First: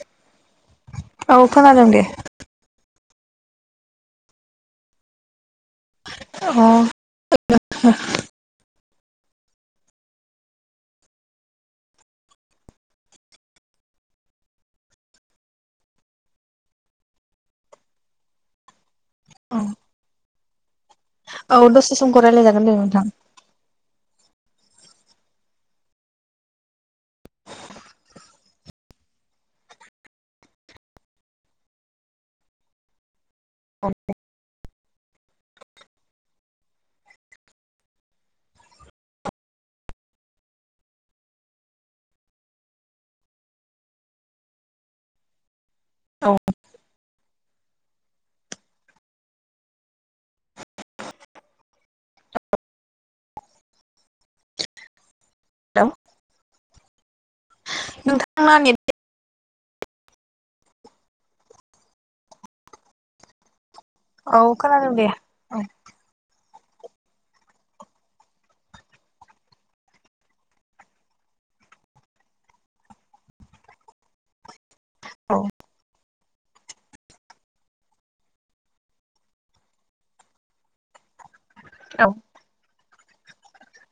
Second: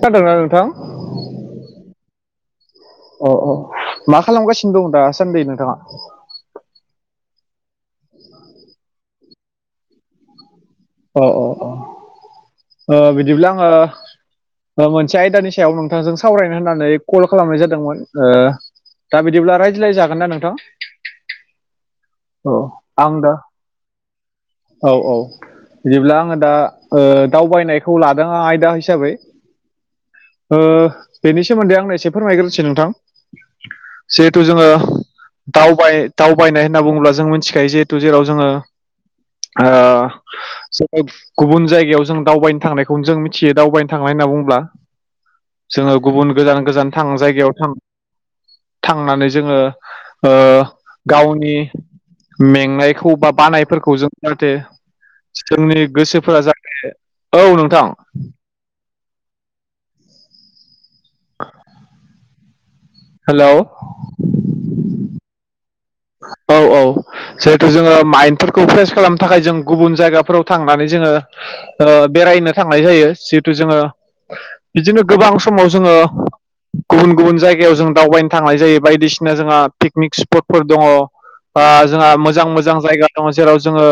खोनादोंना नोंथां? औ खोनादों दे अ-अ मा खालामगासिनो दं दासान्दि नोंथाङा? अ अ-अ-अ बिदिब्ला आङो मोनसे आयदानि सायाव नोंथांजों सावरायनो होननानै कल खालामनाय जादोंमोन? ओ दा बिदिब्ला रायज्लाय जागोन ना नोंथां? औ दसे समखौ अ- रायलायजागोन दे नोंथां। आं दा औ-औ बिदिब्ला आङो दा ओ दावबायनायखौ लादों आं आयदा हिसाबै। ओ बेनि सोमोन्दै आंनो एसे फोरमायग्रोनोसै नोंथां। जिहेथु जोङो दावबाय दावबायनाय होनना बुङोब्ला जों मिथिखायो जिहेथु जेराव जोङो गुबुन जायगायाव जों दावबायनो थांनायखौ जों मिथियो दावबायनो थांनाय होनना बुंङोब्ला। [inaudible] [unintelligible] जोङो औ गुबुन गोजान गोजान थां जायगायाव थां थांनानै जोङो ओ गावनि मेंनायखौ बा बानायफोरखौ जों जाहाथे जोंनि हेल' गोसोफोरा जाहे औ नोंथां। नोंथांना नेट हेल' औ खोनादों दे। औ औ-औ जिहेथु जोङो माइन्डफोरखौ फ्रेस खालामनो थाखाय जों गुबुन जायगाफोराव थांनानै जोङो ओ बेरायनो थांनाय जायो जिहेथु जोङो बिदिनो गोबां औ समाव जोङो गुबुन-गुबुन जायगायाव जों दावबायनो थांनाय जायो बायदिसिना जोंहा पिकनिक स्पटफोर दङ ओ जोंहा मोजां मोजां जायगा दङ जेराव जोङो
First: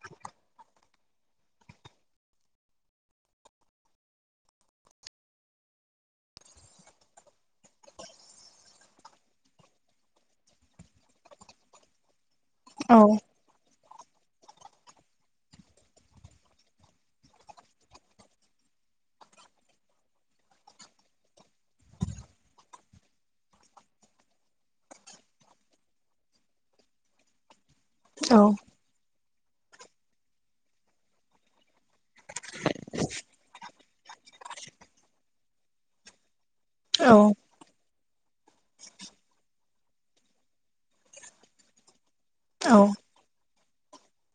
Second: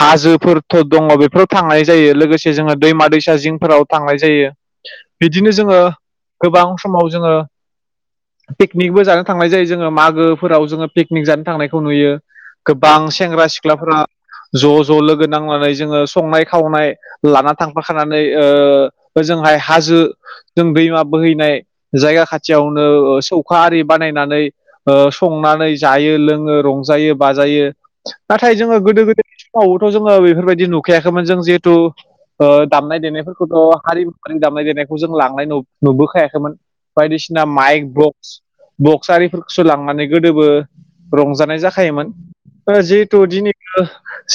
हाजोफोरथ' दङ बेफोराव थांनाय जायो लोगोसे जोङो दैमा-दैसा जिंफोराव थांनाय जायो। बिदिनो जोङो गोबां समाव जोङो पिकनिकबो जानो थांनाय जायो जोङो मागोफोराव जोङो पिकनिक जानो थांनायखौ नुयो औ गोबां सेंग्रा सिख्लाफोरा ज'-ज' लोगो नांनानै जोङो संनाय खावनाय। लाना थांफाखानानै ओ ओजोंहाय हाजो जों दैमा बोहैनाय जायगा खाथियावनो ओ सौखा आरि बानायनानै ओ संनानै जायो लोङो रंजायो बाजायो नाथाय जोङो गोदो गोदाय फ्रावबोथ' जोङो बेफोरबायदि नुखायाखैमोन जों जिहेथु दामनाय देनायफोरखौथ' हारिमुवारि दामनाय देनायखौ जों लांनाय नु नुबोखायाखैमोन औ बायदिसिना माइक ब्लक बक्स आरिफोरखौसो लांनानै गोदोबो रंजानाय जाखायोमोन औ जिहेथु दिनैबो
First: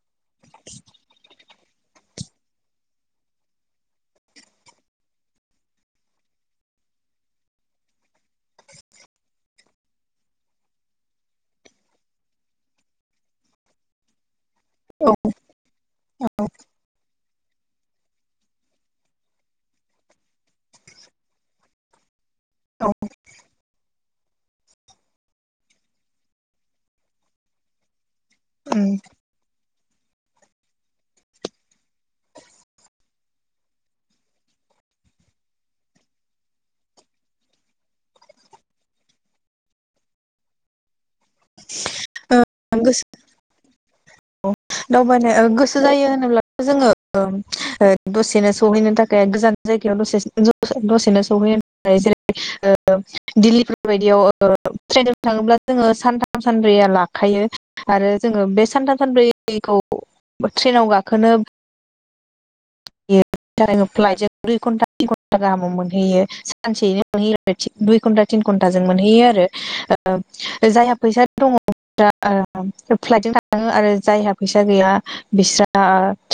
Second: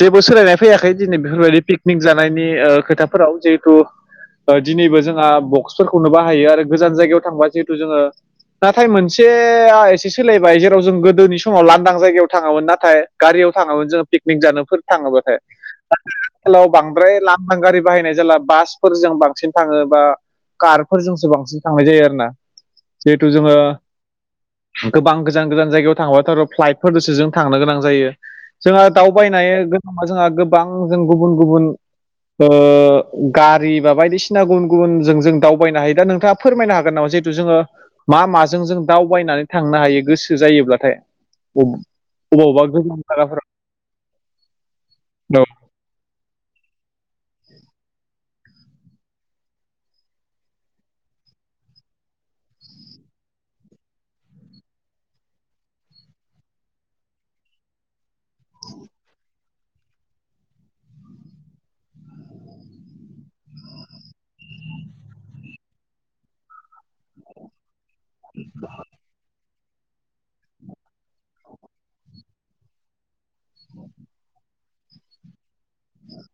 जेबो सोलायनाय फैयाखै दिनै बेफोरबायदि पिकनिक जानायनि ओ खोथाफोराव जिहेथु ओ दिनैबो जोंहा बक्सफोरखौनो बाहायो आरो गोजान जायगायाव थांबा जिहेथु जोङो नाथाय मोनसेआ एसे सोलायबाय जेराव जों गोद गोदोनि समाव लांदां जायगायाव थाङामोन नाथाय गारियाव थाङामोन जोङो पिकनिक जानो फोर थाङोबाथाय [unintelligible] आथिखालाव बांद्राय लां [unintelligible] गारि बाहायनाय जेला बासफोरजों बांसिन थाङो बा कारफोरजोंसो बांसिन थांनाय जायो आरोना औ जिहेथु जोङो गोबां गोजान गोजान जायगायाव थांङोबाथ [unintelligible] प्लाइट फोरजोंसो जों थांनो गोनां जायो जोंहा दावबाय नायो गोमा [unintelligible] जोंहा गोबां जों गुबुन गुबुन ओ गारि बा बायदिसिना गुबुन गुबुनजों जों दावबायनो हायो दा नोंथाङा फोरमायनो हागोन नामा जेहेथु जोङो मा माजों जोङो दावबायनानै थांनो हायो गोसो जायोब्ला थाय अब अबावबा उम गोजाम जागाफोराव दावबायनो ओ गोसो जायो होनोब्ला जोङो ओम ओ दसेनो सहैनो थाखाय गोजान जायगायावल' सेस जो दसेनो सहैयो जेरै ओ दिल्लीफोरबायदियाव ओ ट्रेनजों थाङोब्ला जोङो सानथाम सानब्रैया लाखायो आरो जोङो बे सानथाम सानब्रै [unintelligible] खौ ट्रेनाव गाखोनो [unintelligible] प्लाइट जों दुय घन्टा तिन घन्टा गाहामाव मोनहैयो सानसेयैनो मोनहैयो [unintelligible] दुइ घन्टा तिन घन्टाजों मोनहैयो आरो ओ जायहा फैसा दङ दा ओम फ्लाइटजों थाङो आरो जायहा फैस सा गैया बिस्रा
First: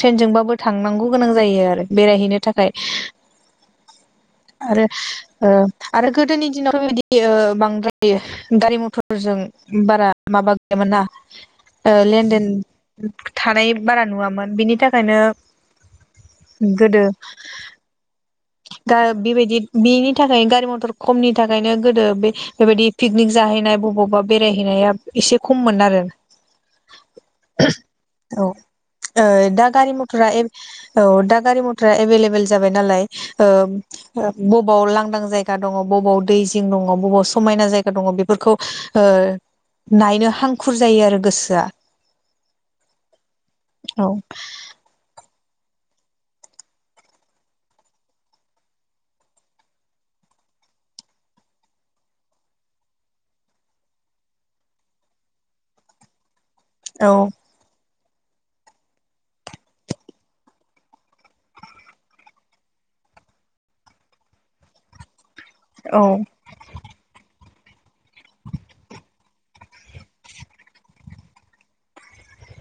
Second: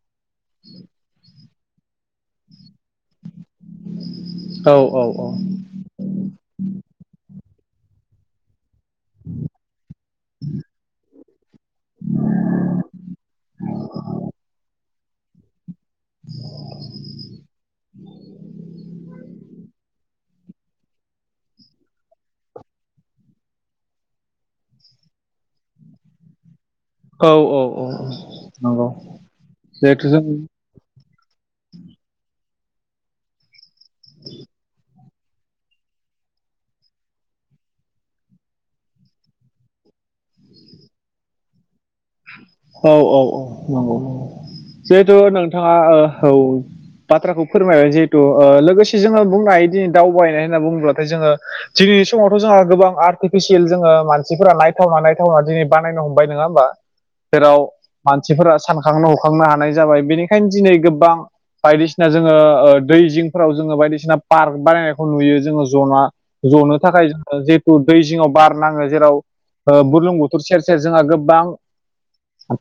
ट्रेनजोंबाबो थांनांगौ गोनां जायो आरो बेरायहैनो थाखाय औ आरो औ ओ औ आरो गोदोनि दिनाव बेबायदि ओ बांद्राय गारि मथ फोरजों बारा माबा गैयामोन ना ओ लेनदेन थानाय बारा नुवामोन बिनि थाखायनो गोदो दा बेबायदि बिनि थाखायनो गारि मथर खमनि थाखायनो गोदो बे बेबायदि पिकनिक जाहैनाय बबावबा बेरायहैनाया इसे खममोन आरो औ औ औ औ नंगौ ओ दा गारि जिहेथु जों मथरा एब औ दा गारि मथरा एभेलेबेल जाबाय नालाय ओब ओ बबाव लांदां जायग गा दङ बबाव दै जिं दङ बबाव समायना जायगा दं बेफोरखौ ओ नायनो हांखुर जायो आरो गोसोआ औ औ औ नंगौ औ जिहेथु नोंथाङा ओ औ बाथ्राखौ फोरमायबाय जिहेथु ओ लोगोसे जोङो बुंनो हायो दिनै दावबायनाय होनना बुङोब्लाथाय जोङो दिनैनि समावथ' जोंहा गोबां आर्टिफिसियेल जोङो मानसिफोरा नायथावना नायथावना दिनै बानायनो हमबाय नङा होमबा औ जेराव मानसिफोरा सानखांनो हखांनो हानाय जाबाय बेनिखायनो दिनै गोबबां बायदिसिना जोङो ओ दै जिंफोराव जोङो बायदिसिना पार्क बानायनायखौ नुयो जोङो औ जना जनो थाखाय जिहेथु दै जिङाव बार नाङो जेराव ओ बुरलुंबुथुर सेर सेर जोंहा गोबबां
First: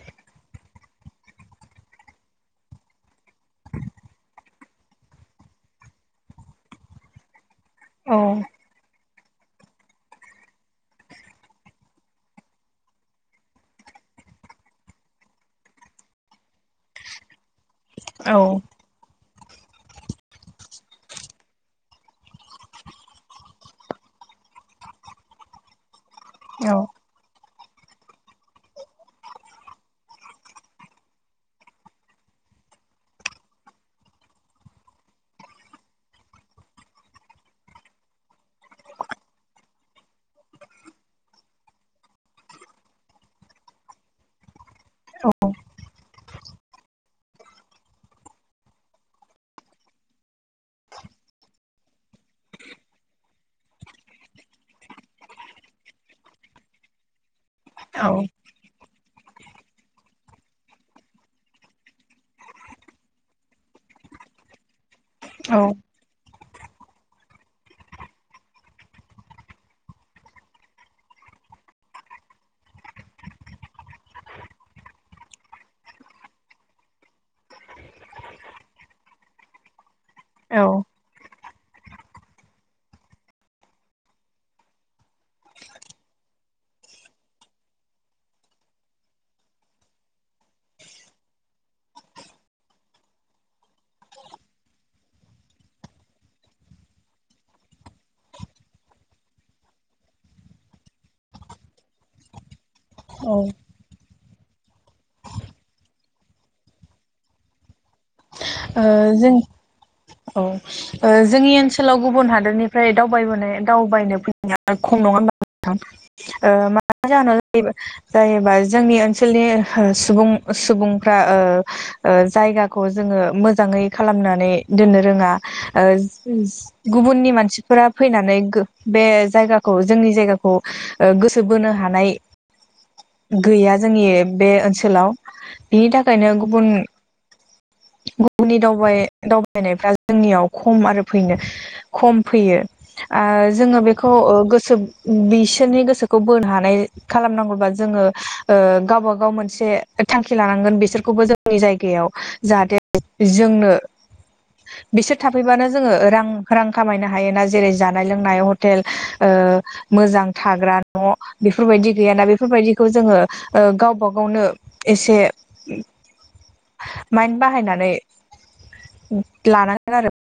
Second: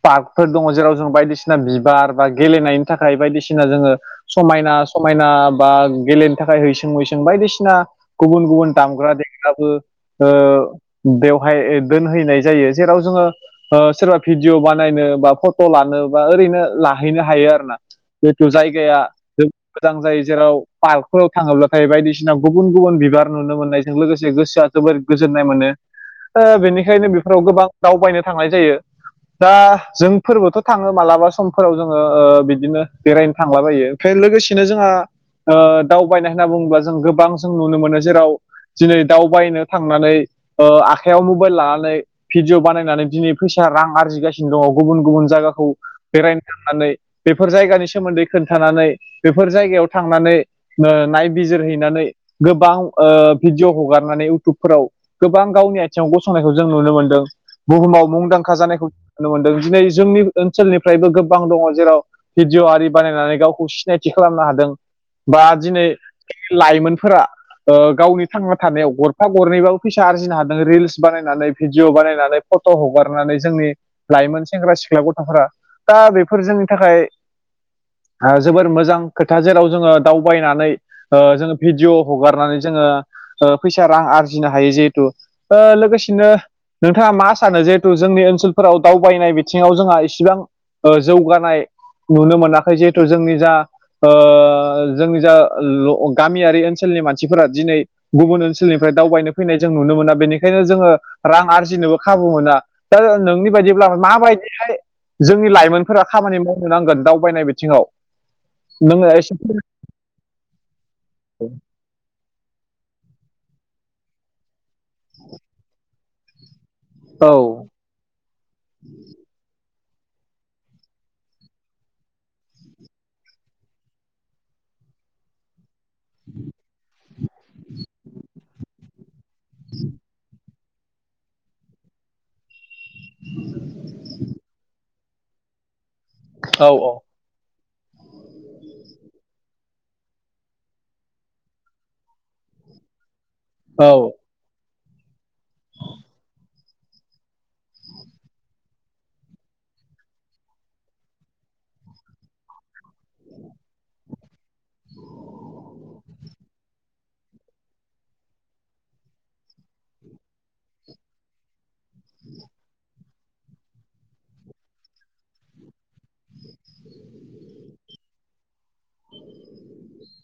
पार्कफोर दङ जेराव जों बायदिसिना बिबार बा गेलेनायनि थाखाय बायदिसिना जोङो समायना समायना बा गेलेनो थाखाय हैसां मैसां बायदिसि ना औ गुबुन गुबुन दामग्रा देग ग्राबो ओ बेवहाय दोनहैनाय जायो जेराव जोङो ओ सोरबा भिडिअ बानायनो बा फट' लानो बा ओरैनो लाहैनो हायो आरो ना। जेतु औ जायगाया जों मोजां जायो जेराव पार्कफोराव थाङोब्लाथाय बायदिसिना गुबुन गुबुन बिबार नुनो मोननायजों लोगोसे गोसोआ जोबोर गोजोननाय मोनो ओ औ बेनिखायनो बेफोराव गोबां दावबायनो थांनाय जायो। दा जोंफोरबोथ' थाङो मालाबा समफोराव जोङो ओ बिदिनो बेरायनो थांलाबायो। फाय लोगोसेनो जोंहा ओ दावबायनाय होनना बुङोब्ला जों गोबां जों नुनो मोनो जेराव दिनै दावबायनो थांनानै ओ आखाइयाव मबाइल लानानै भिडिय' बानायनानै दिनै फैसा रां आरजिगासिनो दङ गुबुन गुबुन जागाखौ बेरायनो थांनानै बेफोर जायगानि सोमोन्दै खोन्थानानै बेफोर जायगायाव थांनानै नो नायबिजिरहैनानै गोबां ओ भिडिय' हगारनानै इउटुबफोराव गोबां गावनि आथिङाव गसंनायखौ जों नुनो मोनदों बुहुमाव मुंदांखा जानायखौ नुनो मोनदों दिनै जोंनि ओनसोलनिफ्रायबो गोबां दङ जेराव भिडिय' आरि बानायनानै गावखौ सिनायथि खालामनो हादों बा औ दिनै लाइमोनफोरा ओ गावनि थांना थानायाव गरफा गरनैबाबो फैसा आरजिनो हादों रिल्स बानायनानै भिडिय' बानायनानै फट' हगारनानै जोंनि लाइमोन सेंग्रा सिख्ला गथ'फोरा दा बेफोर जोंनि थाखाय ओ जोबोर मोजां खोथा जेराव जोङो औ दावबायनानै औ ओ जोङो भिडिय' हगारनानै जोङो ओ फैसा रां आरजिनो हायो जिहेथु ओ लोगोसेनो नोंथाङा मा सानो जिहेथु जोंनि ओनसोल फोराव दावबायनाय बिथिङाव जोंहा इसिबां जौगानाय नुनो मोनाखै जिहेथु जोंनि जा ओ जोंनि जा ल गामियारि ओनसोलनि मानसिफोरा दिनै गुबुन ओनसोलनिफ्राय दावबायनो फैनाय जों नुनो मोना बेनिखायनो जोङो रां आरजिनोबो खाबु मोना। ओ [unintelligible] ब्ला माबायदिहाय जोंनि लाइमोनफोरा खामानि मावनो नांगोन दावबायनाय बिथिङाव नोङो ओ‌ जों एसे औ ओ जोंनि ओनसोलाव गुबुन हादोरनिफ्राय दावबायबोनाय दावबायनो फै [unintelligible] खम नङा होनबा नोंथां औ ओ‌ [unintelligible] जायोबा जोंनि ओनसोलनि ओ सुबुं सुबुंफ्रा ओ ओ जायगाखौ जोङो मोजाङै खालामनानै दोननो रोङा ओ जो जो गुबुननि मानसिफोरा फैनानै गो बे जायगाखौ जोंनि जायगाखौ खौ गोसो बोनो हानाय गैया जोंनि बे ओनसोलाव बिनि थाखायनो औ गुबुन गुबुननि दावबाय दाव फैनायफ्रा जोंनियाव खम आरो फैनो खम फैयो आं जों जोङो औ बेखौ ओ गोसो बिसोरनि गोसोखौ बोनो हानाय खालामनांगौबा जोङो ओ गावबा गाव मोनसे थांखि लानांगोन बिसोरखौबो जोंनि जायगायाव जाहाथे जोंनो बिसोर थाफैबानो जोङो रां रां खामायनो हायो ना ज जेरै जानाय लोंनाय हटेल ओ मोजां थाग्रा न' बेफोरबायदि गैयाना बेफोरबायदिखौ जोङो ओ गावबा गावनो एसे [inaudible] माइन बाहायनानै लानांगोन आरो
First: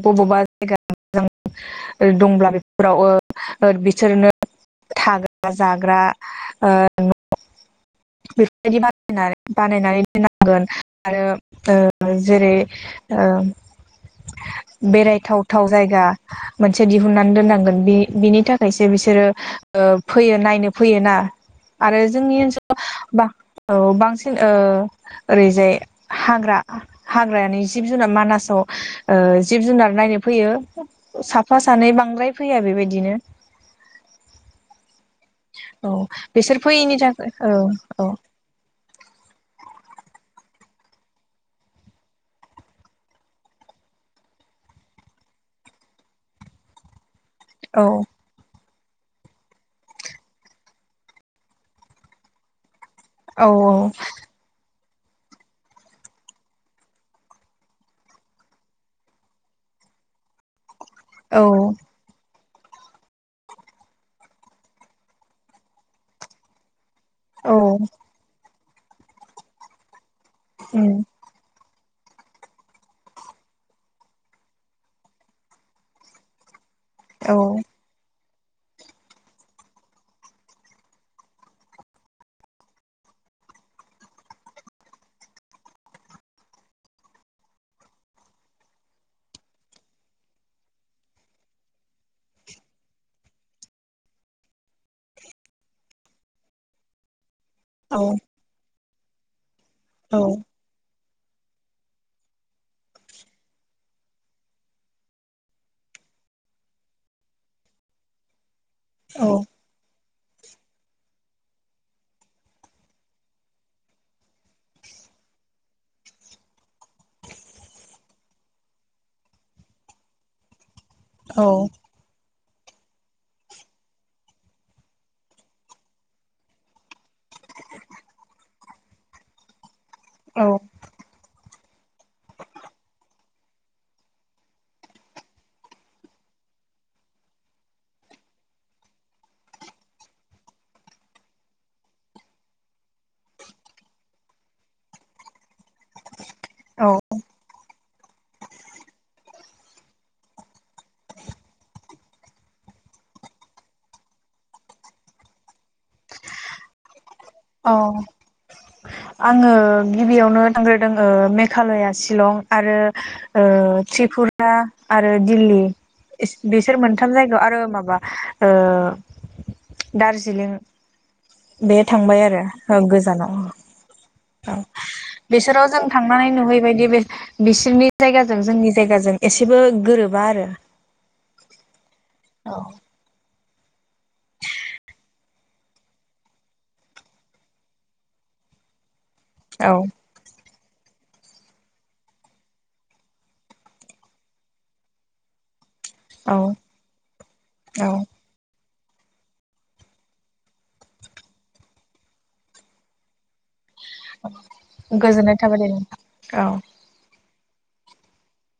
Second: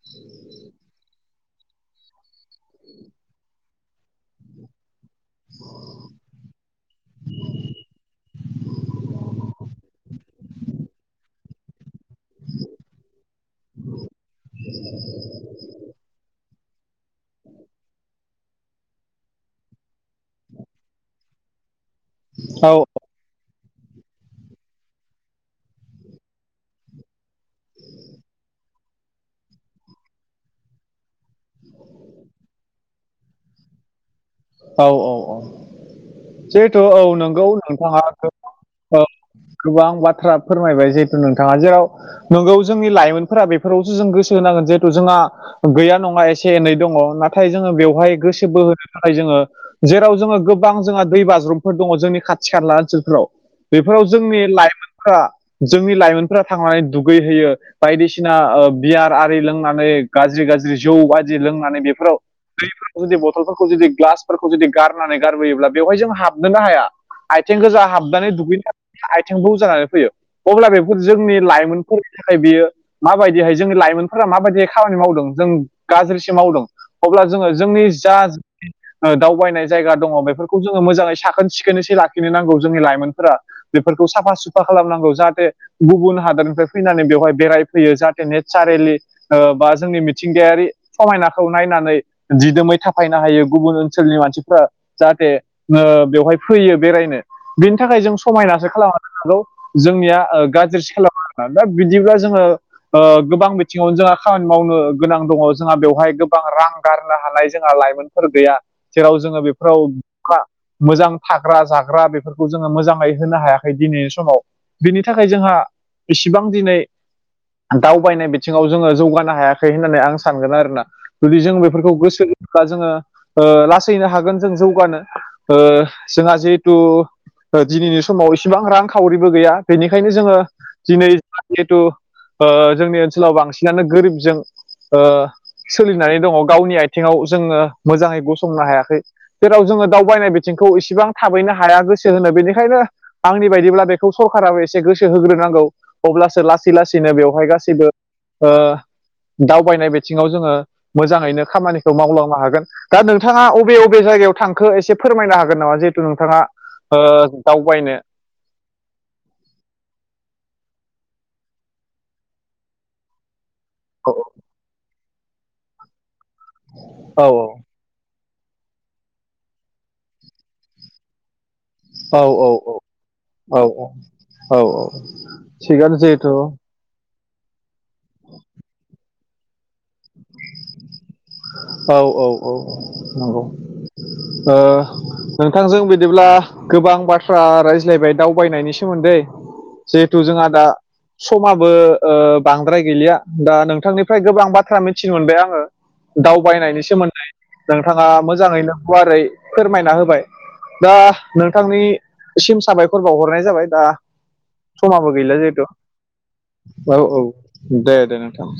अबावबा जायगा जों दंब्ला बेफोराव ओ बिसोरनो थागोन जाग्रा न' बेफोरबायदि बानाय बानायनानै दोननांगोन आरो जेरै ओ [inaudible] बेरायथावथाव जायगा मोनसे दिहुननानै दोननांगोन बि बिनि थाखायसो बिसोरो फैयो नायनो फैयो ना आरो जोंनि औ ओनसोलाव बांसिन ओरैजाय हाग्रा हाग्रायानि जिब जुनार मानासाव जिब जुनार नायनो फैयो साफा सानै बांद्राय फैया बेबायदिनो औ औ औ औ बिसोर जिहेथु फैयैनि औ थाखाय नंगौ औ नोंथाङा औ औ। गोबां बाथ्रा फोरमायबाय जिहेथु नोंथाङा जेराव नंगौ जोंनि लाइमोनफोरा बेफोरावसो जों गोसो होनांगोन जिहेथु जोंहा गैया नङा एसे एनै दङ नाथाय जोङो औ बेवहाय गोसो बोहो थाखाय जोङो जेराव जोङो गोबां जोंहा दै बाज्रुमफोर दङ जोंनि खा सिखला ओनसोलफ्राव औ बेफोराव जोंनि लाइमोनफोरा जोंनि लाइमोनफोरा थांनानै दुगैहयो बायदिसिना बियार आरि लोंनानै गाज्रि गाज्रि जौ बदि औ लोंनानै बेफोराव दैफोराव जुदि बथलफोरखौ खौ जुदि ग्लासफोरखौ जुदि गारनानै गारबोयोब्ला बेवहाय जों हाबनोनो हाया औ आथिं गोजा हाबनानै दुगैनाय आथिंबो जानानै फैयो अब्ला उम बेफोर जोंनि लाइमोन नि थाखाय बियो माबायदिहाय जोंनि लाइमोनफोरा माबायदिहाय खामानि मावदों जों गाज्रिसो मावदों अब्ला औ जोङो जोंनि जा [inaudible] दावबायनाय जायगा दङ बेफोरखौ जोङो मोजाङै साखोन सिखोनैसो लाखिनो नांगौ जोंनि लाइमोनफोरा बेफोरखौ साफा सुफा खालामनांगौ जाहाथे गुबुन हादरनिफ्राय फैनानै बेवहाय बेरायफैयो जाहाथे नेचारेलि बा जोंनि मिथिंगायारि समायनाखौ नायनानै दिदोमै थाफायनाय हायो गुबुन ओनसोलनि मानसिफ्रा जाहाथे बेवहाय फैयो बेरायनो बेनि औ थाखाय जों समायनासो खालामनो हागौ औ जोंनिया गाज्रि स दा बिदिब्ला जोङो गोबां बिथिङावनो जोंहा खामानि मावनो गोनां दङ जोंहा बेवहाय गोबां रां गारनो हानाय जोंहा लाइमोन फोर गैया जेराव जोङो बेफोराव मोजां थाग्रा जाग्रा बेफोरखौ जोङो मोजाङै होनो हायाखै दिनैनि समाव बिनि थाखाय जोंहा इसिबां दिनै दावबायनाय बिथिङाव जोङो जौगानो हायाखै होननानै आं सानगोन आरोना जुदि औ जों बेफोरखौ गोसो होनोब्ला जोङो लासैनो हागोन जों जौगानो जोंहा जिहेथु दिनैनि समाव इसेबां रां खावरिबो गैया बेनिखायनो जोङो औ दिनै जिहेथु जोंनि ओनसोलाव बांसिनानो गोरिबजों ओ सोलिनानै दङ गावनि आथिङाव जोङो मोजाङै गसंनो हायाखै जेराव जोङो दावबायनाय बिथिंखौ इसेबां थाबैनो हाया गोसो होनो बेनिखायनो आंनि बायदिब्ला बेखौ सरकाराबो एसे गोसो होग्रोनांगौ अब्लासो लासै लासैनो बेवहाय गाैबो दावबायनाय बिथिङाव जोङो मोजाङैनो खामानिखौ मावलांनो हागोन दा नोंथाङा अबे अबे जायगायाव थांखो एसे फोरमायनो हागोन नामा जिहेथु नोंथाङा ओ ओ दावबायनो आङो गिबियावनो थांग्रोदों मेघालया शिलं आरो ओ त्रिपुरा आरो दिल्ली बिस-बिसोर मोनथाम औ जायगायाव आरो माबा ओ दार्जिलिं बे थांबाय औ आरो ओं गोजानाव औ औ औ बिसोराव जों थिगानो थांनानै जिहेथु नुहैबायदि बे बिसोरनि जायगाजों जोंनि जायगाजों एसेबो गोरोबा आरो औ औ औ नंगौ ओ नोंथांजों बिदिब्ला गोबां बाथ्रा रायज्लायबाय दावबायनायनि सोमोन्दै औ जिहेतु जोंआ दा समाबो ओ बांद्राय गैलिया दा नोंथांनिफ्राय गोबां बाथ्रा मिथिनो मोनबाय आङो औ दावबायनायनि सोमोन्दै औ नोंथाङा मोजाङैनो गुवारै फोरमायना होबाय दा नोंथांनिसिम साबायखर बावहरनाय जाबाय दा समाबो गोजोननाय गैला थाबाय जिहेतु दे औ औ दे दे नोंथां